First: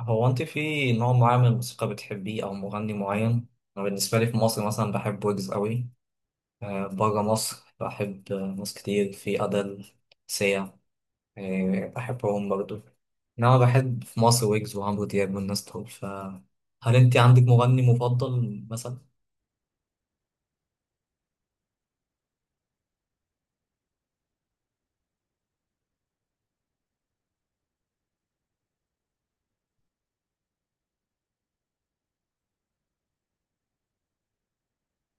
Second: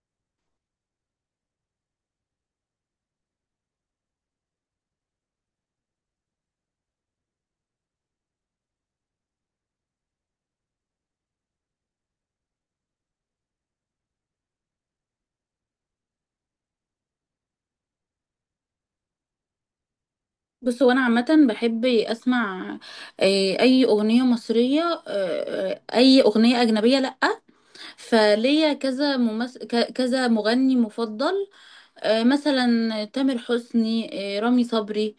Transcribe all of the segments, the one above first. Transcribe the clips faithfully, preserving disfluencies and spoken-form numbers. هو انت في نوع معين من الموسيقى بتحبيه او مغني معين. انا بالنسبه لي في مصر مثلا بحب ويجز قوي. آه، بره مصر بحب آه، ناس كتير في ادل سيا. آه، بحبهم برضو. انما بحب في مصر ويجز وعمرو دياب والناس دول، فهل انت عندك مغني مفضل مثلا؟ بص هو انا عامه بحب اسمع، آه، اي اغنيه مصريه، آه، اي اغنيه اجنبيه. لا فليا كذا ممس... ك- كذا مغني مفضل. آه، مثلا تامر حسني، آه، رامي صبري،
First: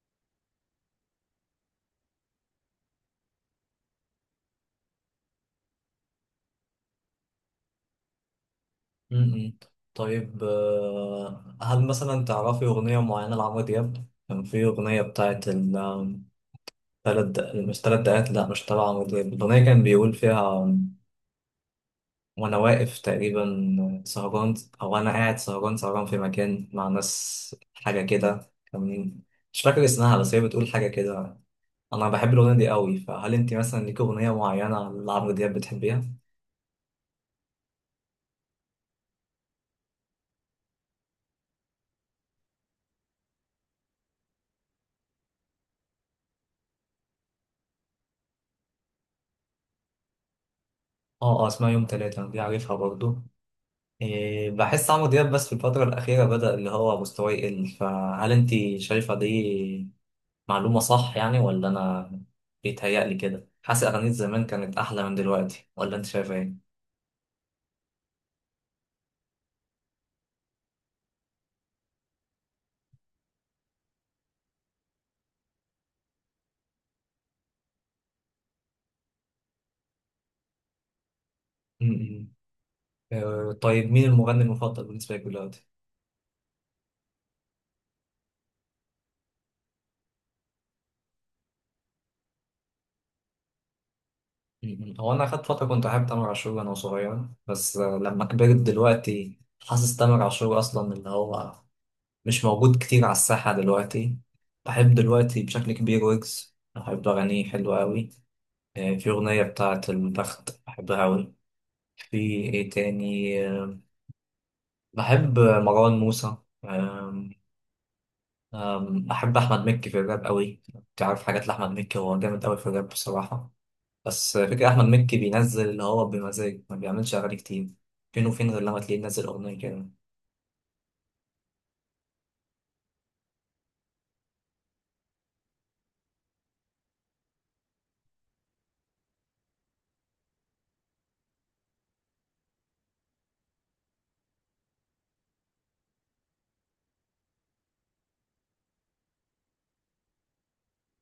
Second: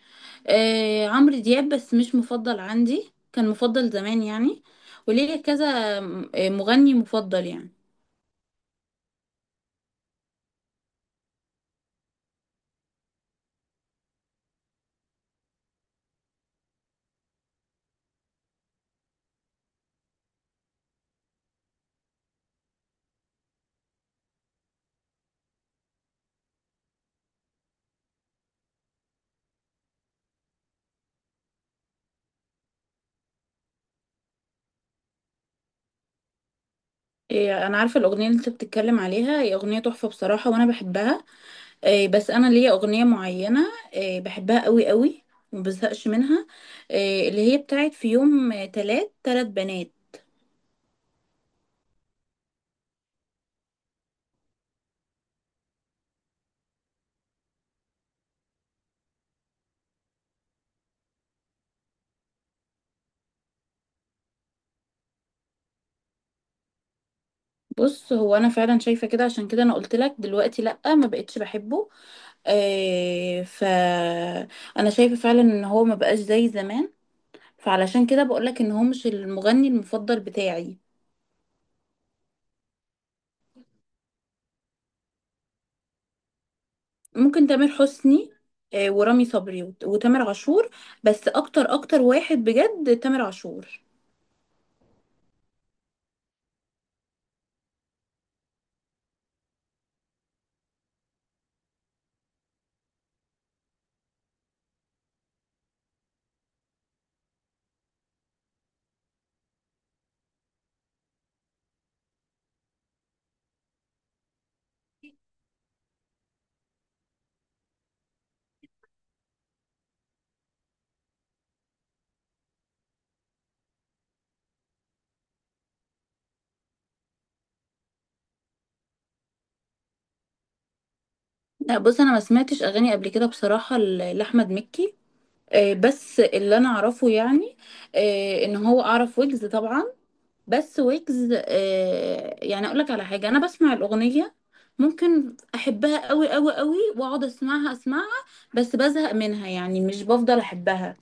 آه، عمرو دياب، بس مش مفضل عندي، كان مفضل زمان يعني. وليا كذا آه، مغني مفضل يعني. م-م. طيب، آه، هل مثلا تعرفي اغنيه معينه لعمرو دياب؟ كان في اغنيه بتاعت ال- آم، تلات دق- مش تلات دقات، لا مش تبع عمرو دياب. الأغنية كان بيقول فيها وانا واقف تقريبا سهران، او انا قاعد سهران سهران في مكان مع ناس، حاجه كده. كان مش فاكر اسمها بس هي بتقول حاجه كده. انا بحب الاغنيه دي قوي، فهل انت مثلا ليك اغنيه معينه لعمرو دياب بتحبيها؟ آه، انا عارفه الاغنيه اللي انت بتتكلم عليها، هي اغنيه تحفه بصراحه وانا بحبها. آه، بس انا ليا اغنيه معينه آه، بحبها قوي قوي ومبزهقش منها. آه، اللي هي بتاعت في يوم، آه، تلات تلات بنات. اه اه، اسمها يوم تلاتة، انا دي عارفها برضو. إيه، بحس عمرو دياب بس في الفتره الاخيره بدأ اللي هو مستواه يقل، فهل انت شايفه دي معلومه صح يعني، ولا انا بيتهيألي كده؟ حاسس اغانيه زمان كانت احلى من دلوقتي، ولا انت شايفه بص هو انا فعلا شايفه كده، عشان كده انا قلت لك دلوقتي لا ما بقتش بحبه. آه، ف انا شايفه فعلا ان هو ما بقاش زي زمان، فعلشان كده بقول لك ان هو مش المغني المفضل بتاعي. ايه؟ آه، طيب، مين المغني المفضل بالنسبة لك دلوقتي؟ ممكن تامر حسني آه، ورامي صبري وت- وتامر عاشور، بس اكتر اكتر واحد بجد تامر عاشور. م- م. هو أنا أخدت فترة كنت أحب تامر عاشور وأنا صغير، بس آه، لما كبرت دلوقتي حاسس تامر عاشور أصلا اللي هو مش موجود كتير على الساحة دلوقتي. بحب دلوقتي بشكل كبير ويجز، بحب أغانيه حلوة أوي. آه، في أغنية بتاعة البخت بحبها أوي. في إيه تاني آه، بحب مروان موسى. آم، آم، بحب أحمد مكي في الراب أوي. تعرف حاجات لأحمد مكي، هو جامد أوي في الراب بصراحة. بس فكرة أحمد مكي بينزل اللي هو بمزاج، ما بيعملش أغاني كتير، فين وفين غير لما تلاقيه منزل أغنية كده. لا بص انا ما سمعتش اغاني قبل كده بصراحه ل- لاحمد مكي. آه، بس اللي انا اعرفه يعني آه، ان هو اعرف ويجز طبعا. بس ويجز آه، يعني اقول لك على حاجه، انا بسمع الاغنيه ممكن احبها قوي قوي قوي واقعد اسمعها اسمعها، بس بزهق منها يعني مش بفضل احبها.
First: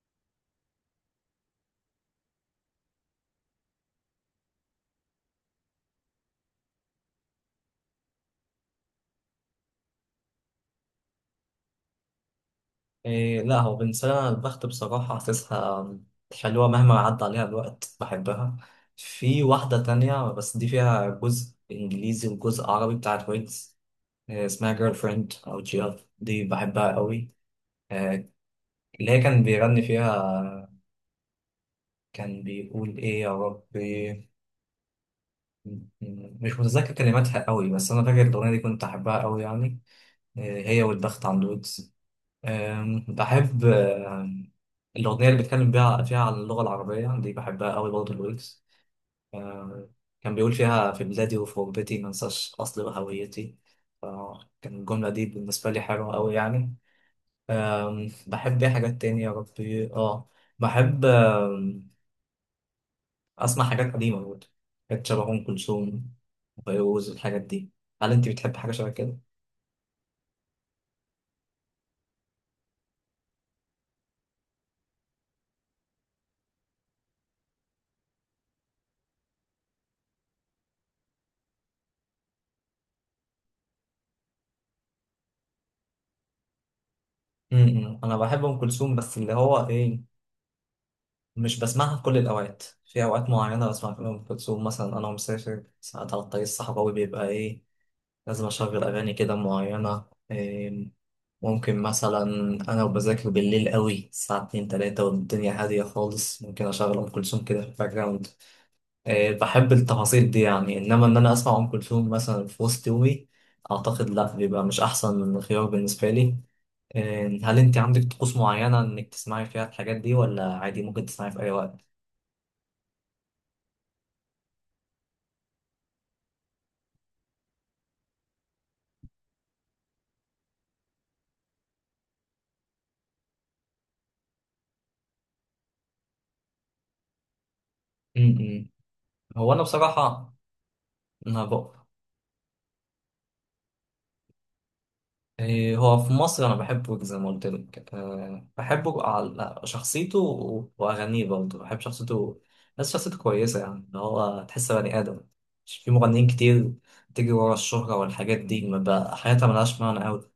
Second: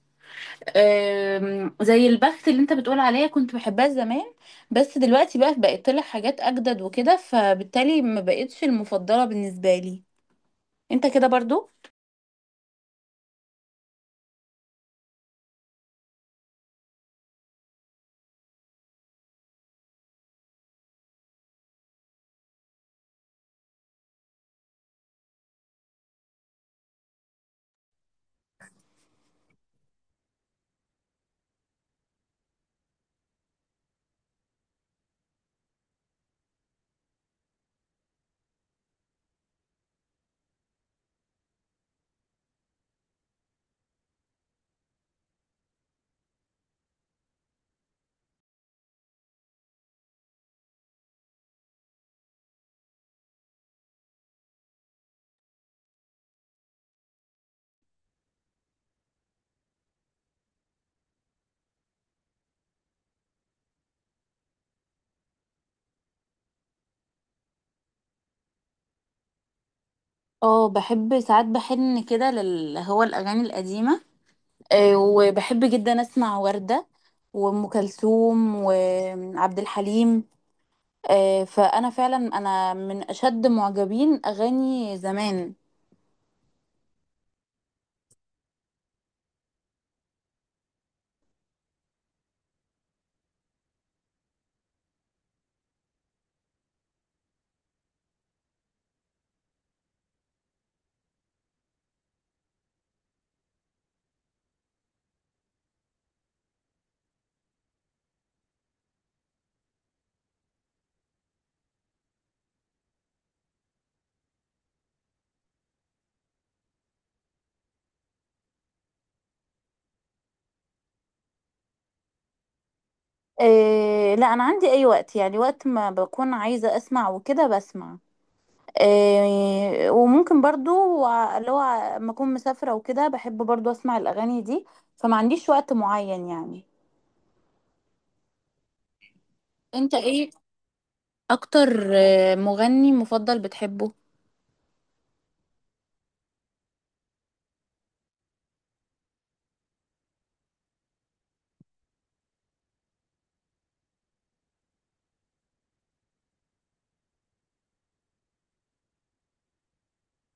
آم، زي البخت اللي انت بتقول عليها، كنت بحبها زمان بس دلوقتي بقى بقت طلع حاجات اجدد وكده، فبالتالي ما بقتش المفضله بالنسبه لي. انت كده برضو؟ إيه، لا هو بالنسبة لي أنا البخت بصراحة حاسسها حلوة، مهما عدى عليها الوقت بحبها. في واحدة تانية بس دي فيها جزء إنجليزي وجزء عربي بتاعت ويجز، إيه اسمها، جيرل فريند أو جيرل، دي بحبها قوي. إيه، اللي هي كان بيغني فيها، كان بيقول إيه يا ربي، م- م- مش متذكر كلماتها قوي، بس أنا فاكر الأغنية دي كنت أحبها قوي يعني. هي والبخت عن الودز. أم، بحب أم، الأغنية اللي بيتكلم بيها فيها عن اللغة العربية دي، بحبها قوي برضه، الويجز. أم، كان بيقول فيها في بلادي وفي غربتي ما انساش أصلي وهويتي. كان الجملة دي بالنسبة لي حلوة قوي يعني. أم، بحب ايه حاجات تانية يا ربي، اه بحب أم، أسمع حاجات قديمة برضه، حاجات شبه أم كلثوم وفيروز، الحاجات دي. هل أنت بتحب حاجة شبه كده؟ اه بحب ساعات بحن كده لل هو الأغاني القديمة. آه، وبحب جدا أسمع وردة وأم كلثوم وعبد الحليم. آه، فأنا فعلا أنا من أشد معجبين أغاني زمان. م- م. أنا بحب أم كلثوم، بس اللي هو إيه، مش بسمعها في كل الأوقات. في أوقات معينة بسمع فيها أم كلثوم، مثلا أنا مسافر ساعات على الطريق الصحراوي، بيبقى إيه، لازم أشغل أغاني كده معينة. إيه، ممكن مثلا أنا وبذاكر بالليل قوي الساعة اتنين تلاتة والدنيا هادية خالص، ممكن أشغل أم كلثوم كده في الباك جراوند. إيه، بحب التفاصيل دي يعني، إنما إن أنا أسمع أم كلثوم مثلا في وسط يومي، أعتقد لأ، بيبقى مش أحسن خيار بالنسبة لي. إيه، هل أنت عندك طقوس معينة إنك تسمعي فيها الحاجات دي، ولا عادي ممكن تسمعي في أي وقت؟ آه، لا أنا عندي أي وقت يعني، وقت ما بكون عايزة أسمع وكده بسمع. آه، وممكن برضو ع- اللي هو لما أكون مسافرة وكده بحب برضو أسمع الأغاني دي، فما عنديش وقت معين يعني. هو انا انت ايه بصراحه انا بق... اكتر آه، مغني مفضل بتحبه؟ إيه، هو في مصر انا بحبه زي ما قلت لك، أه بحبه على شخصيته و- واغانيه برضه، بحب شخصيته. بس شخصيته كويسه يعني، اللي هو تحس بني ادم، مش في مغنيين كتير تيجي ورا الشهره والحاجات دي ما بقى حياتها ملهاش معنى قوي.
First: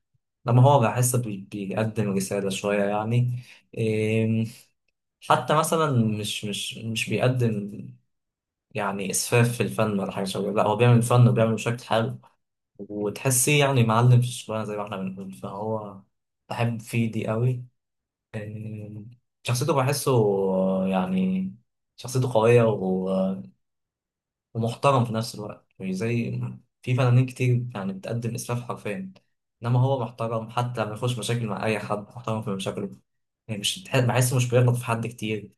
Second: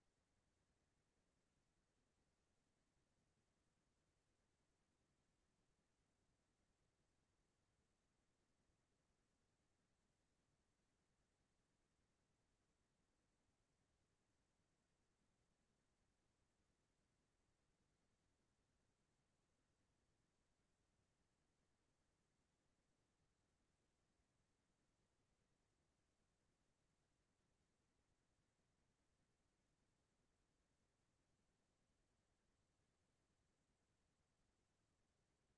لما هو بحس بي... بيقدم رساله شويه يعني. إيه حتى مثلا، مش مش مش بيقدم يعني اسفاف في الفن ولا حاجه شبه، لا هو بيعمل فن وبيعمل بشكل حلو، وتحسيه يعني معلم في الشغلانة زي ما احنا بنقول. فهو بحب فيه دي قوي. آم، شخصيته بحسه آه، يعني شخصيته قوية و- ومحترم في نفس الوقت، مش زي في فنانين كتير يعني بتقدم إسفاف حرفيا. إنما هو محترم حتى لما يخش مشاكل مع أي حد محترم في مشاكله، يعني مش بتح- بحسه مش بيغلط في حد كتير.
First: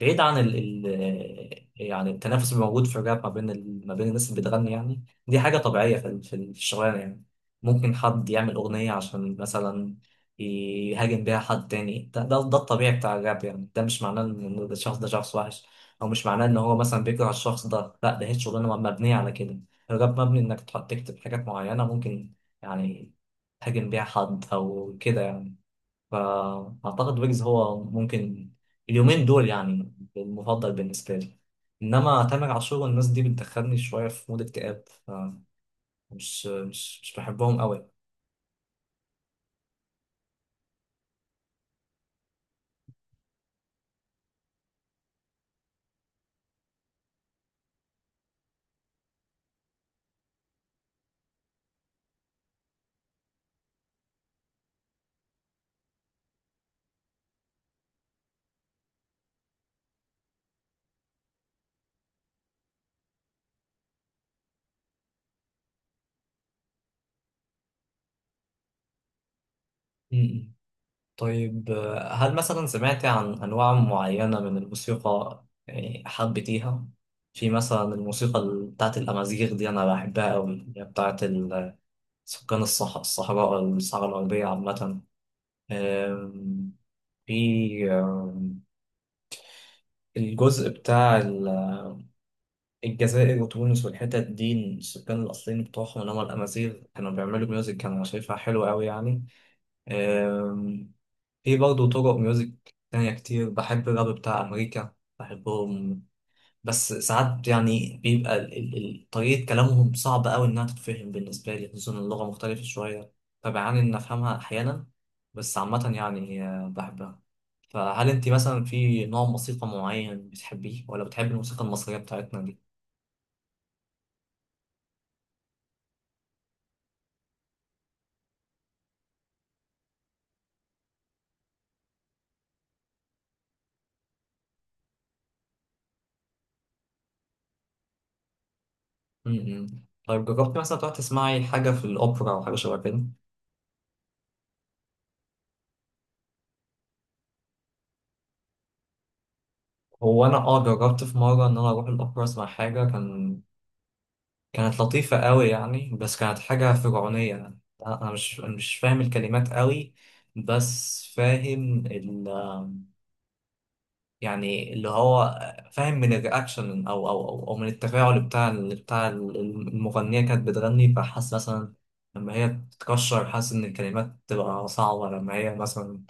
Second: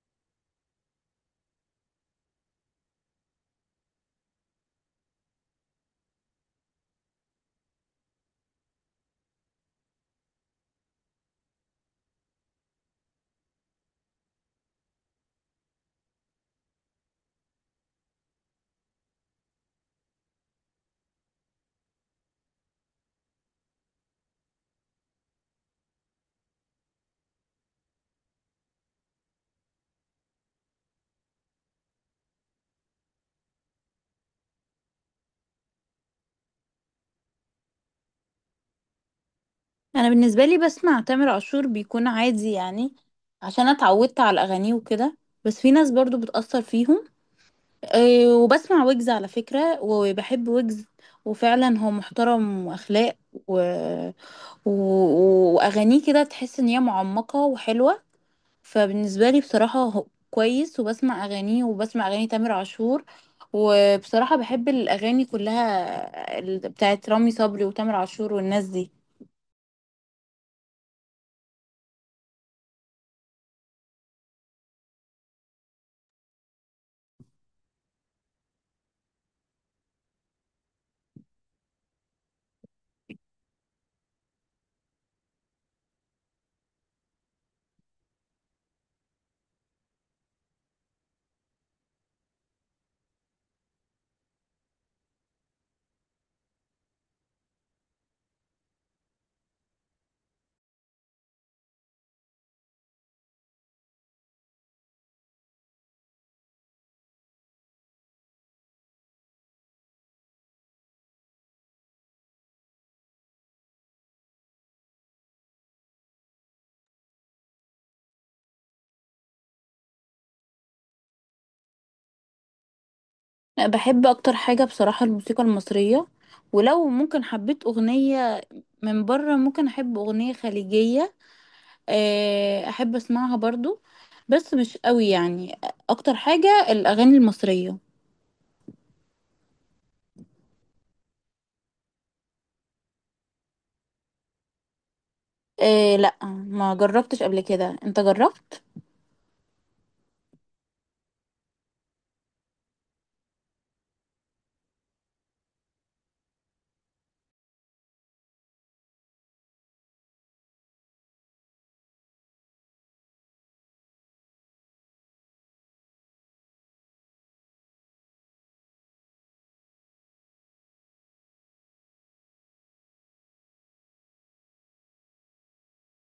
بعيد عن ال ال يعني التنافس اللي موجود في الراب ما بين ال- ما بين الناس اللي بتغني، يعني دي حاجة طبيعية في ال- في ال- في الشغلانة يعني. ممكن حد يعمل أغنية عشان مثلا يهاجم بيها حد تاني، ده ده, ده الطبيعي بتاع الراب يعني. ده مش معناه إن إن الشخص ده شخص وحش، أو مش معناه إن هو مثلا بيكره الشخص ده، لا ده هي شغلانة مبنية على كده. الراب مبني إنك تحط- تكتب حاجات معينة ممكن يعني تهاجم بيها حد أو كده يعني. فأعتقد ويجز هو ممكن اليومين دول يعني المفضل بالنسبة لي. إنما تامر عاشور والناس دي بتدخلني شوية في مود اكتئاب، فمش مش مش بحبهم أوي. انا بالنسبه لي بسمع تامر عاشور بيكون عادي يعني، عشان أنا اتعودت على اغانيه وكده. بس في ناس برضو بتأثر فيهم. أه وبسمع ويجز على فكره وبحب ويجز، وفعلا هو محترم واخلاق و... و... واغانيه كده تحس ان هي معمقه وحلوه. فبالنسبة لي بصراحة هو كويس، وبسمع أغانيه وبسمع أغاني تامر عاشور. وبصراحة بحب الأغاني كلها ال- بتاعت رامي صبري وتامر عاشور والناس دي. م-م. طيب، آه، هل مثلا سمعت عن أنواع معينة من الموسيقى يعني حبيتيها؟ في مثلا الموسيقى ال- بتاعت الأمازيغ دي أنا بحبها أوي، اللي هي بتاعت ال- سكان الصح... الصحراء، الصحراء الغربية عامة. آم، في الجزء بتاع ال- الجزائر وتونس والحتت دي، السكان الأصليين بتوعهم اللي هم الأمازيغ، كانوا بيعملوا ميوزك كانوا شايفها حلوة أوي يعني. أم، في برضه طرق ميوزك تانية كتير. بحب الراب بتاع أمريكا، بحبهم. بس ساعات يعني بيبقى ال- ال- ال- طريقة كلامهم صعبة أوي إنها تتفهم بالنسبة لي، خصوصا اللغة مختلفة شوية فبعاني إن أفهمها أحيانا. بس عامة يعني أه، بحبها. فهل انت مثلا في نوع موسيقى معين بتحبيه، ولا بتحبي الموسيقى المصرية بتاعتنا دي؟ لا، بحب أكتر حاجة بصراحة الموسيقى المصرية. ولو ممكن حبيت أغنية من بره ممكن أحب أغنية خليجية، آه، أحب أسمعها برضو بس مش قوي يعني. أكتر حاجة الأغاني المصرية. م-م. طيب، جربتي مثلا تروحي تسمعي حاجة في الأوبرا أو حاجة شبه كده؟ آه، لا ما جربتش قبل كده، أنت جربت؟ هو أنا أه جربت في مرة إن أنا أروح الأوبرا أسمع حاجة، كان كانت لطيفة قوي يعني، بس كانت حاجة فرعونية يعني. أنا أنا مش أنا مش فاهم الكلمات قوي، بس فاهم يعني اللي هو فاهم من الرياكشن او او او, أو من التفاعل بتاع ال- بتاع ال- المغنيه، كانت بتغني. فحاسس مثلا لما هي بتتكشر حاسس ان الكلمات تبقى صعبه، لما هي مثلا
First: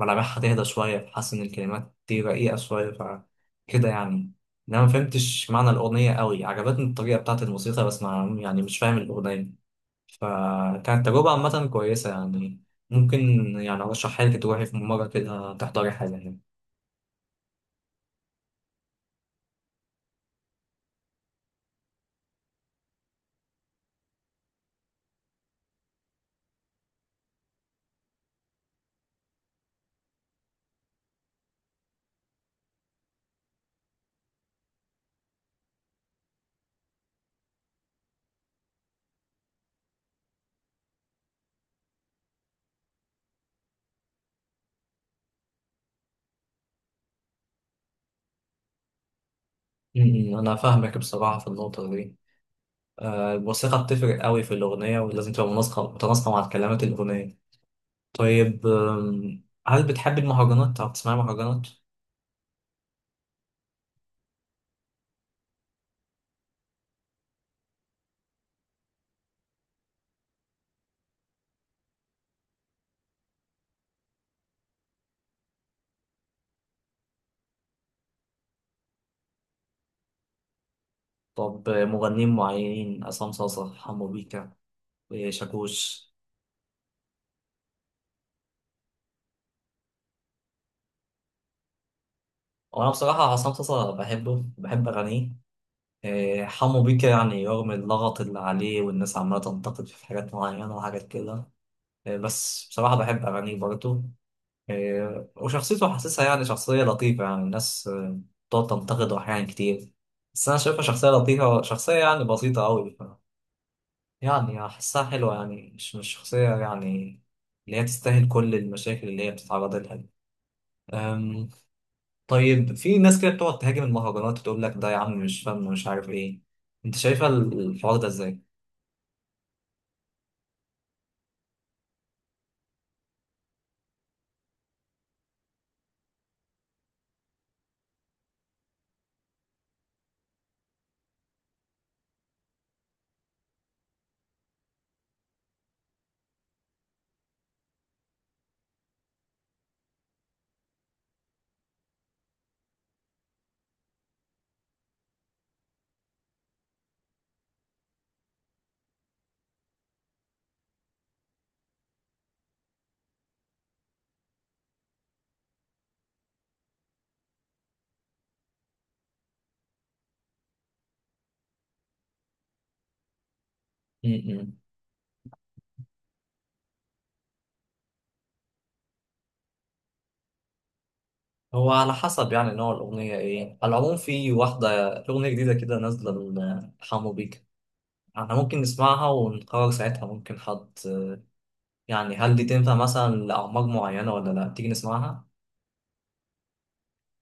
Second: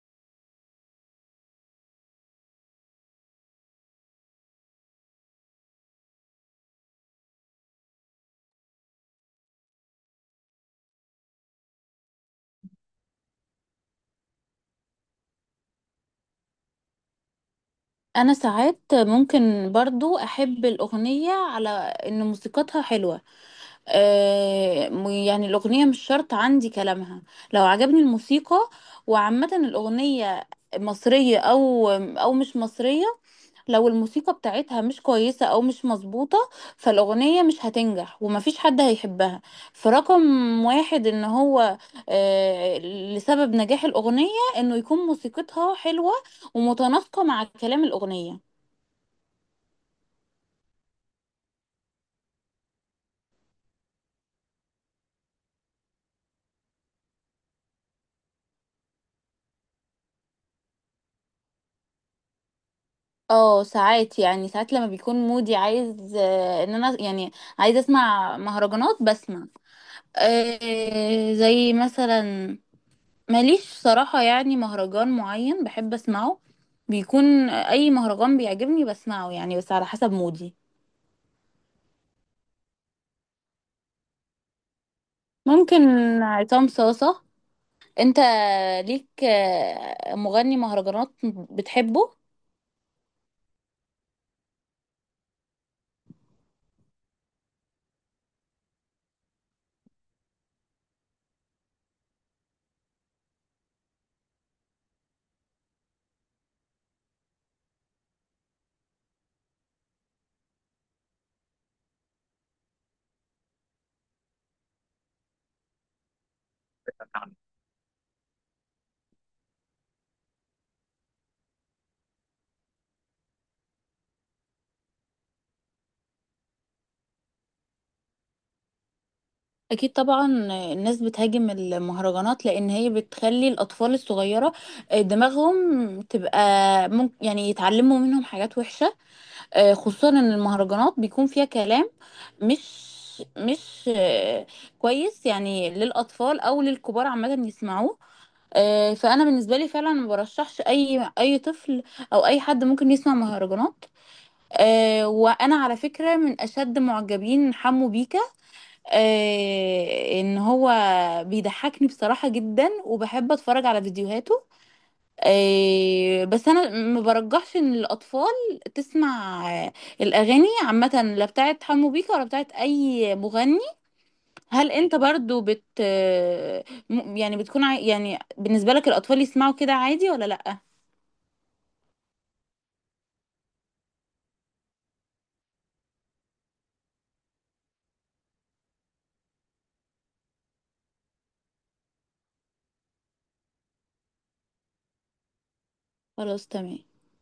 ملامحها تهدى شويه فحاسس ان الكلمات دي رقيقه شويه فكده يعني. انا ما فهمتش معنى الاغنيه قوي، عجبتني الطريقه بتاعت الموسيقى بس ما يعني مش فاهم الاغنيه. فكانت تجربه عامه كويسه يعني، ممكن يعني ارشحها لك تروحي في مره كده تحضري حاجه. انا ساعات ممكن برضو احب الاغنية على ان موسيقتها حلوة. آه، م- يعني الاغنية مش شرط عندي كلامها، لو عجبني الموسيقى. وعامة الاغنية مصرية او او مش مصرية، لو الموسيقى بتاعتها مش كويسة او مش مظبوطة فالاغنية مش هتنجح ومفيش حد هيحبها. فرقم واحد ان هو آه، لسبب نجاح الاغنية انه يكون موسيقتها حلوة ومتناسقة مع كلام الأغنية. م- م. انا فاهمك بصراحه في النقطه دي. آه، الموسيقى بتفرق قوي في الاغنيه، ولازم تبقى مناسقه متناسقه مع كلمات الاغنيه. طيب، آم، هل بتحبي المهرجانات او بتسمعي مهرجانات؟ اه ساعات يعني، ساعات لما بيكون مودي عايز، آه، ان انا يعني عايز اسمع مهرجانات بسمع. آه، زي مثلا ماليش صراحة يعني مهرجان معين بحب اسمعه، بيكون اي مهرجان بيعجبني بسمعه يعني، بس على حسب مودي. طب، آه، مغنيين معينين، عصام صاصا، حمو بيكا، آه، ممكن شاكوش؟ عصام صاصة. انت ليك آه، مغني مهرجانات بتحبه؟ وانا بصراحه عصام صاصا بحبه، بحب اغانيه. آه، حمو بيكا يعني رغم اللغط اللي عليه والناس عماله تنتقد في حاجات معينه وحاجات كده، آه، بس بصراحه بحب اغانيه برضه. إيه، وشخصيته حاسسها يعني شخصية لطيفة. يعني الناس آه، بتقعد تنتقده أحيان كتير، بس أنا شايفها شخصية لطيفة، شخصية يعني بسيطة أوي ف... يعني أحسها حلوة، يعني مش مش شخصية يعني اللي هي تستاهل كل المشاكل اللي هي بتتعرض لها دي. أم... طيب في ناس كده بتقعد تهاجم المهرجانات وتقول لك ده يا عم مش فن ومش عارف إيه. أنت شايفة الحوار ده إزاي؟ اكيد طبعا الناس بتهاجم المهرجانات لان هي بتخلي الاطفال الصغيره آه، دماغهم تبقى ممكن يعني يتعلموا منهم حاجات وحشه. آه، خصوصا ان المهرجانات بيكون فيها كلام مش مش آه، كويس يعني، للاطفال او للكبار عامه يسمعوه. آه، فانا بالنسبه لي فعلا ما برشحش اي اي طفل او اي حد ممكن يسمع مهرجانات. آه، وانا على فكره من اشد معجبين حمو بيكا، آه، ان هو بيضحكني بصراحة جدا وبحب اتفرج على فيديوهاته. آه، بس انا ما برجحش ان الاطفال تسمع آه، الاغاني عامة، لا بتاعت حمو بيكا ولا بتاعت اي مغني. م- م. هل انت برضو بت آه، م- يعني بتكون عاي- يعني بالنسبة لك الاطفال يسمعوا كده عادي ولا لأ؟ هو على حسب يعني نوع الأغنية إيه. على العموم في واحدة أغنية جديدة كده نازلة حمو بيك، احنا ممكن نسمعها ونقرر ساعتها، ممكن حد يعني هل دي تنفع مثلا لأعمار معينة ولا لا، تيجي نسمعها. خلاص تمام.